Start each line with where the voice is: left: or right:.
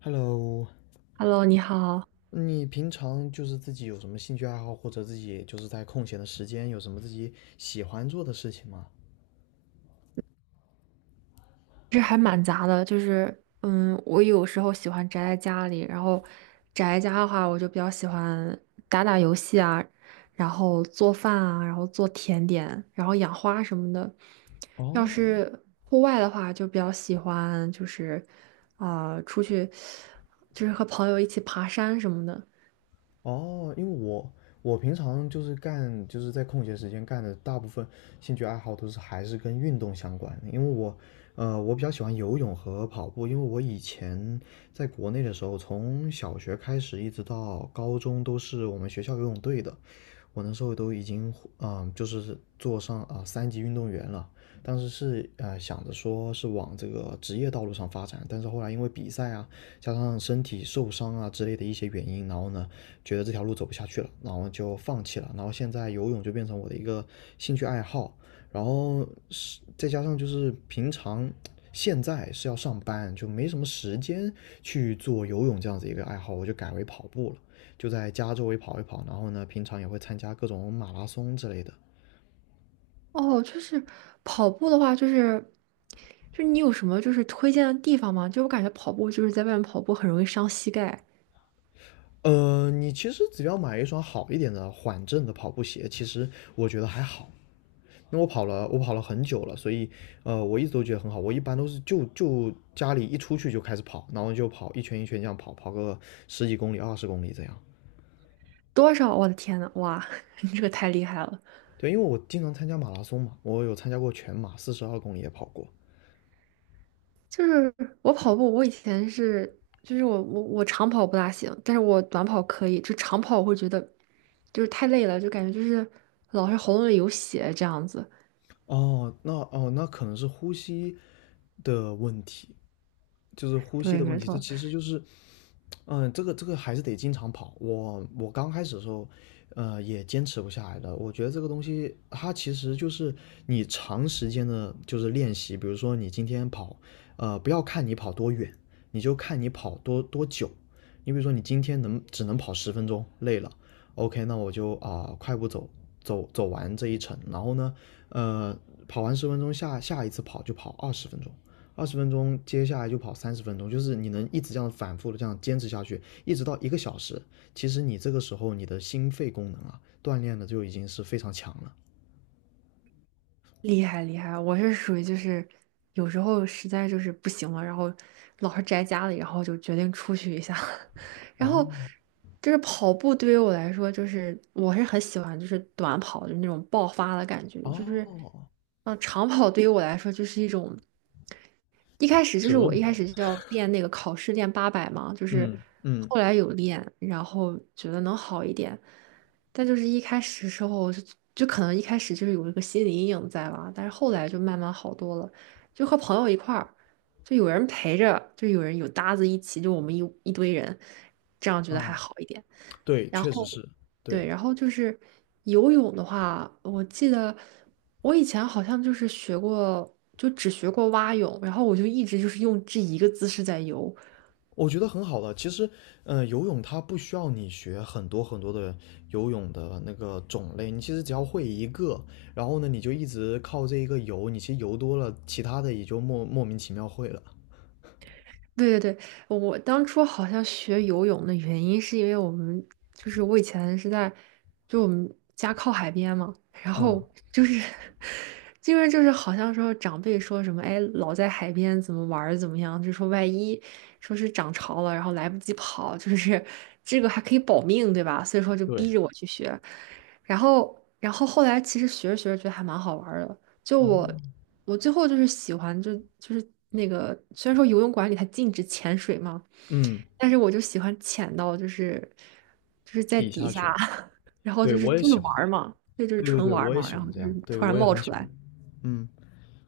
left: Hello，
right: Hello，你好。
left: 你平常就是自己有什么兴趣爱好，或者自己就是在空闲的时间有什么自己喜欢做的事情吗？
right: 这还蛮杂的，就是我有时候喜欢宅在家里，然后宅在家的话，我就比较喜欢打打游戏啊，然后做饭啊，然后做甜点，然后养花什么的。要
left: 哦，
right: 是户外的话，就比较喜欢就是啊、出去，就是和朋友一起爬山什么的。
left: 哦，因为我平常就是干，就是在空闲时间干的大部分兴趣爱好都是还是跟运动相关的，因为我比较喜欢游泳和跑步，因为我以前在国内的时候，从小学开始一直到高中都是我们学校游泳队的，我那时候都已经，就是做上三级运动员了，当时是想着说是往这个职业道路上发展，但是后来因为比赛啊，加上身体受伤啊之类的一些原因，然后呢。觉得这条路走不下去了，然后就放弃了。然后现在游泳就变成我的一个兴趣爱好，然后是再加上就是平常现在是要上班，就没什么时间去做游泳这样子一个爱好，我就改为跑步了，就在家周围跑一跑。然后呢，平常也会参加各种马拉松之类的。
right: 哦，就是跑步的话，就是你有什么就是推荐的地方吗？就我感觉跑步就是在外面跑步很容易伤膝盖。
left: 你其实只要买一双好一点的缓震的跑步鞋，其实我觉得还好。因为我跑了很久了，所以我一直都觉得很好。我一般都是就家里一出去就开始跑，然后就跑一圈一圈这样跑，跑个十几公里、20公里这样。
right: 多少？我的天呐，哇，你这个太厉害了！
left: 对，因为我经常参加马拉松嘛，我有参加过全马，42公里也跑过。
right: 就是我跑步，我以前是就是我长跑不大行，但是我短跑可以。就长跑我会觉得就是太累了，就感觉就是老是喉咙里有血这样子。
left: 哦，那哦，那可能是呼吸的问题，就是呼吸
right: 对，
left: 的问
right: 没
left: 题。它
right: 错。
left: 其实就是这个还是得经常跑。我刚开始的时候，也坚持不下来的。我觉得这个东西，它其实就是你长时间的，就是练习。比如说你今天跑，不要看你跑多远，你就看你跑多久。你比如说你今天只能跑十分钟，累了，OK，那我就快步走走完这一程。然后呢，呃，跑完十分钟下一次跑就跑二十分钟。二十分钟，接下来就跑30分钟，就是你能一直这样反复的这样坚持下去，一直到一个小时。其实你这个时候你的心肺功能啊，锻炼的就已经是非常强了。
right: 厉害厉害，我是属于就是有时候实在就是不行了，然后老是宅家里，然后就决定出去一下。然后
left: 哦
right: 就是跑步对于我来说，就是我是很喜欢就是短跑，就是那种爆发的感觉。就是
left: 哦，
right: 嗯，长跑对于我来说就是一种一开始，就是
left: 折
right: 我一开
left: 磨，
right: 始就要练那个考试练八百嘛，就是
left: 嗯嗯，
right: 后来有练，然后觉得能好一点。但就是一开始时候我就就可能一开始就是有一个心理阴影在吧，但是后来就慢慢好多了，就和朋友一块儿，就有人陪着，就有人有搭子一起，就我们一堆人，这样觉得还
left: 啊，
right: 好一点。
left: 对，
right: 然
left: 确实
right: 后，
left: 是，
right: 对，
left: 对，
right: 然后就是游泳的话，我记得我以前好像就是学过，就只学过蛙泳，然后我就一直就是用这一个姿势在游。
left: 我觉得很好的。其实，游泳它不需要你学很多很多的游泳的那个种类，你其实只要会一个，然后呢，你就一直靠这一个游，你其实游多了，其他的也就莫名其妙会了。
right: 对对对，我当初好像学游泳的原因是因为我们就是我以前是在就我们家靠海边嘛，然后就是 因为就是好像说长辈说什么哎老在海边怎么玩儿怎么样，就说万一说是涨潮了，然后来不及跑，就是 这个还可以保命对吧？所以说就
left: 对，
right: 逼着我去学，然后后来其实学着学着觉得还蛮好玩儿的。就
left: 哦，
right: 我，我最后就是喜欢就就是那个，虽然说游泳馆里它禁止潜水嘛，
left: 嗯，
right: 但是我就喜欢潜到就是就是在
left: 底
right: 底
left: 下去，
right: 下，然后
left: 对
right: 就是
left: 我也
right: 就是
left: 喜
right: 玩
left: 欢，
right: 儿嘛，对，就是
left: 对对
right: 纯
left: 对，
right: 玩儿
left: 我也
right: 嘛，
left: 喜
right: 然
left: 欢
right: 后
left: 这
right: 就是
left: 样，对
right: 突然
left: 我也
right: 冒
left: 很喜
right: 出
left: 欢，
right: 来。
left: 嗯，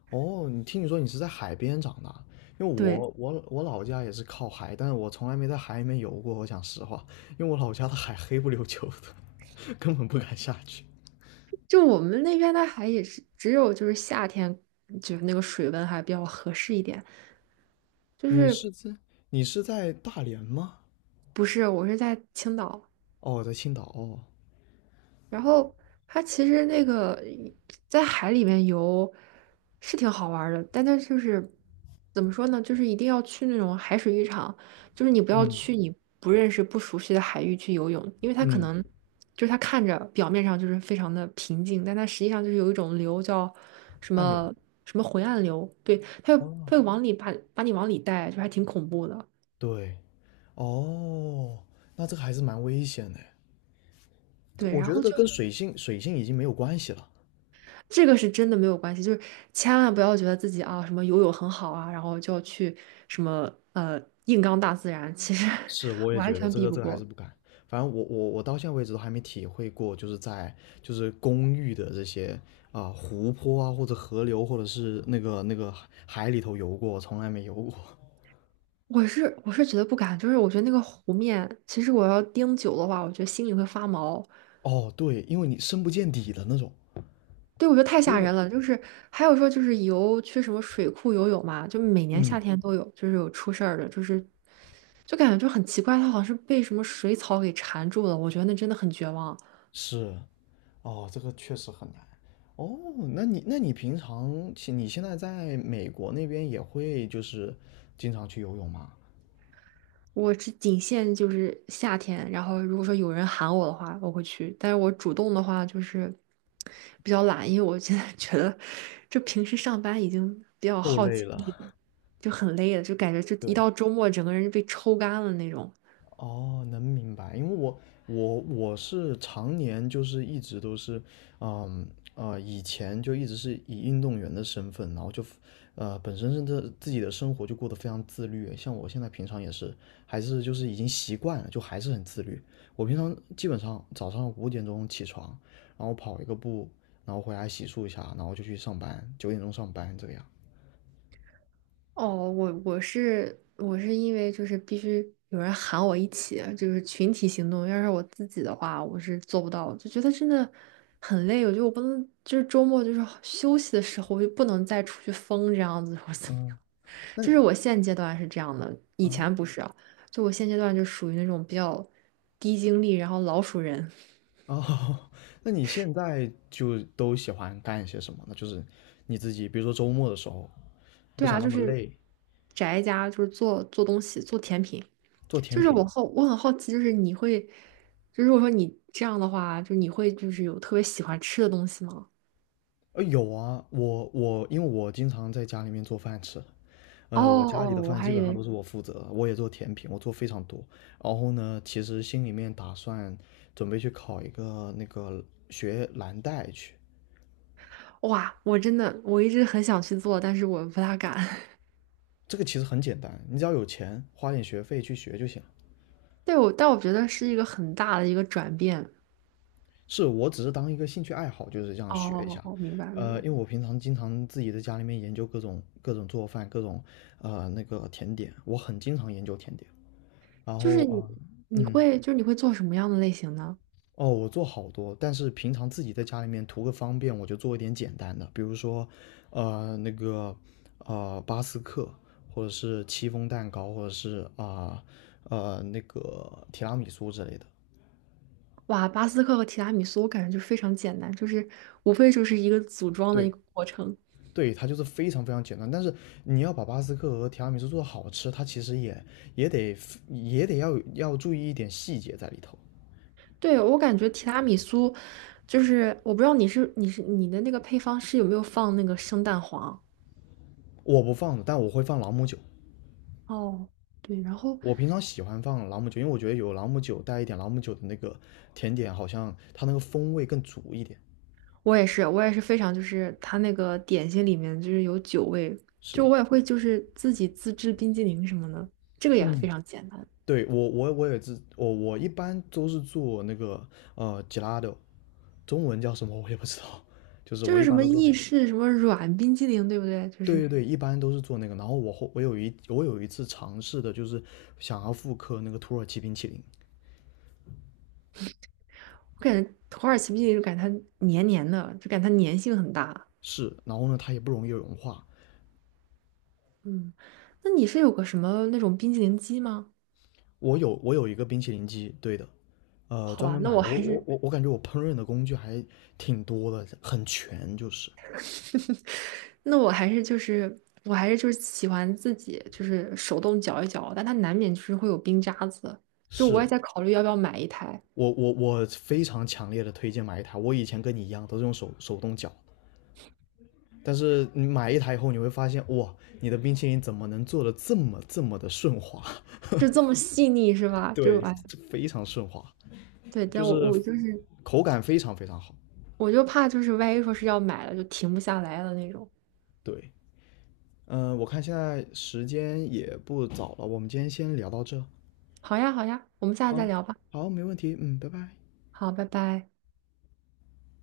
left: 哦，你说你是在海边长大，因为
right: 对，
left: 我老家也是靠海，但是我从来没在海里面游过，我讲实话，因为我老家的海黑不溜秋的，根本不敢下去。
right: 就我们那边的海也是只有就是夏天，就是那个水温还比较合适一点。就
left: 你
right: 是
left: 是在你是在大连吗？
right: 不是，我是在青岛。
left: 哦，在青岛哦，
right: 然后它其实那个在海里面游是挺好玩儿的，但它就是怎么说呢？就是一定要去那种海水浴场，就是你不要
left: 嗯
right: 去你不认识、不熟悉的海域去游泳，因为它可
left: 嗯，
right: 能就是它看着表面上就是非常的平静，但它实际上就是有一种流叫什
left: 暗涌
right: 么什么回岸流，对，它会
left: 哦，
right: 它会往里把你往里带，就还挺恐怖的。
left: 对，哦，那这个还是蛮危险的。
right: 对，
left: 我觉
right: 然
left: 得这
right: 后
left: 个
right: 就
left: 跟水性已经没有关系了。
right: 这个是真的没有关系，就是千万不要觉得自己啊什么游泳很好啊，然后就要去什么硬刚大自然，其实
left: 是，我也
right: 完
left: 觉得
right: 全
left: 这
right: 避
left: 个
right: 不
left: 这个还是
right: 过。
left: 不敢。反正我到现在为止都还没体会过，就是公寓的这些湖泊啊或者河流或者是那个海里头游过，我从来没游过。
right: 我是我是觉得不敢，就是我觉得那个湖面，其实我要盯久的话，我觉得心里会发毛。
left: 哦，对，因为你深不见底的那种，
right: 对，我觉得太
left: 有一
right: 吓
left: 种
right: 人了。就是还有说就是游去什么水库游泳嘛，就每年
left: 嗯
right: 夏天都有，就是有出事儿的，就是就感觉就很奇怪，它好像是被什么水草给缠住了。我觉得那真的很绝望。
left: 是哦，这个确实很难。哦，那你那你平常其你现在在美国那边也会就是经常去游泳吗？
right: 我是仅限就是夏天，然后如果说有人喊我的话，我会去。但是我主动的话就是比较懒，因为我现在 觉得就平时上班已经比较
left: 够
right: 耗
left: 累
right: 精
left: 了，
right: 力了，就很累了，就感觉就 一
left: 对。
right: 到周末整个人就被抽干了那种。
left: 哦，能明白，因为我是常年就是一直都是，嗯以前就一直是以运动员的身份，然后就本身是这自己的生活就过得非常自律，像我现在平常也是，还是就是已经习惯了，就还是很自律。我平常基本上早上5点钟起床，然后跑一个步，然后回来洗漱一下，然后就去上班，9点钟上班这个样。
right: 哦，我我是因为就是必须有人喊我一起，就是群体行动。要是我自己的话，我是做不到，就觉得真的很累。我觉得我不能，就是周末就是休息的时候，我就不能再出去疯这样子。我怎么
left: 嗯，那
right: 就是我现阶段是这样的，以
left: 啊。
right: 前不是啊，就我现阶段就属于那种比较低精力，然后老鼠人。
left: 哦，那你现在就都喜欢干些什么呢？就是你自己，比如说周末的时候，不
right: 对
left: 想
right: 啊，
left: 那
right: 就
left: 么
right: 是
left: 累，
right: 宅家，就是做做东西，做甜品。
left: 做
right: 就
left: 甜
right: 是
left: 品。
right: 我好，我很好奇，就是你会，就如果说你这样的话，就你会就是有特别喜欢吃的东西吗？
left: 有啊，我因为我经常在家里面做饭吃，
right: 哦
left: 我家
right: 哦，
left: 里的
right: 我
left: 饭基
right: 还
left: 本
right: 以
left: 上都
right: 为
left: 是我负责的。我也做甜品，我做非常多。然后呢，其实心里面打算准备去考一个那个学蓝带去，
right: 哇，我真的我一直很想去做，但是我不大敢。
left: 这个其实很简单，你只要有钱，花点学费去学就行。
right: 对，我但我觉得是一个很大的一个转变。
left: 是，我只是当一个兴趣爱好，就是这样学一
right: 哦，
left: 下。
right: 明白明白。
left: 因为我平常经常自己在家里面研究各种做饭，各种那个甜点，我很经常研究甜点。然
right: 就
left: 后
right: 是你你
left: 嗯，
right: 会就是你会做什么样的类型呢？
left: 哦，我做好多，但是平常自己在家里面图个方便，我就做一点简单的，比如说那个巴斯克，或者是戚风蛋糕，或者是那个提拉米苏之类的。
right: 哇，巴斯克和提拉米苏我感觉就非常简单，就是无非就是一个组装的一
left: 对，
right: 个过程。
left: 对，它就是非常非常简单，但是你要把巴斯克和提拉米苏做的好吃，它其实也得也得要注意一点细节在里头。
right: 对，我感觉提拉米苏，就是我不知道你是你的那个配方是有没有放那个生蛋黄？
left: 我不放的，但我会放朗姆酒。
right: 哦，对。然后
left: 我平常喜欢放朗姆酒，因为我觉得有朗姆酒带一点朗姆酒的那个甜点，好像它那个风味更足一点。
right: 我也是，我也是非常就是它那个点心里面就是有酒味，就我也会就是自己自制冰激凌什么的，这个也
left: 嗯，
right: 非常简单，
left: 对我也是，我一般都是做那个gelato，中文叫什么我也不知道，就是
right: 就
left: 我
right: 是
left: 一
right: 什
left: 般
right: 么
left: 都做
right: 意
left: 这个。
right: 式什么软冰激凌，对不对？就
left: 对
right: 是
left: 对对，一般都是做那个。然后我有一次尝试的，就是想要复刻那个土耳其冰淇淋，
right: 我感觉土耳其冰激凌就感觉它黏黏的，就感觉它粘性很大。
left: 是，然后呢，它也不容易融化。
right: 嗯，那你是有个什么那种冰激凌机吗？
left: 我有一个冰淇淋机，对的，
right: 好
left: 专
right: 吧，
left: 门
right: 那
left: 买
right: 我
left: 的。我
right: 还
left: 我
right: 是。
left: 我我感觉我烹饪的工具还挺多的，很全，就是
right: 那我还是就是我还是就是喜欢自己就是手动搅一搅，但它难免就是会有冰渣子。就我也
left: 是。
right: 在考虑要不要买一台，
left: 我非常强烈的推荐买一台。我以前跟你一样都是用手动搅，但是你买一台以后，你会发现哇，你的冰淇淋怎么能做的这么的顺滑？
right: 就这么细腻是 吧？就是
left: 对，
right: 哎，
left: 非常顺滑。
right: 对。
left: 就
right: 但我
left: 是
right: 我就是
left: 口感非常非常好。
right: 我就怕就是万一说是要买了就停不下来了那种。
left: 对，我看现在时间也不早了，我们今天先聊到这。
right: 好呀好呀，我们下次再
left: 好，
right: 聊吧。
left: 好，没问题。嗯，拜拜。
right: 好，拜拜。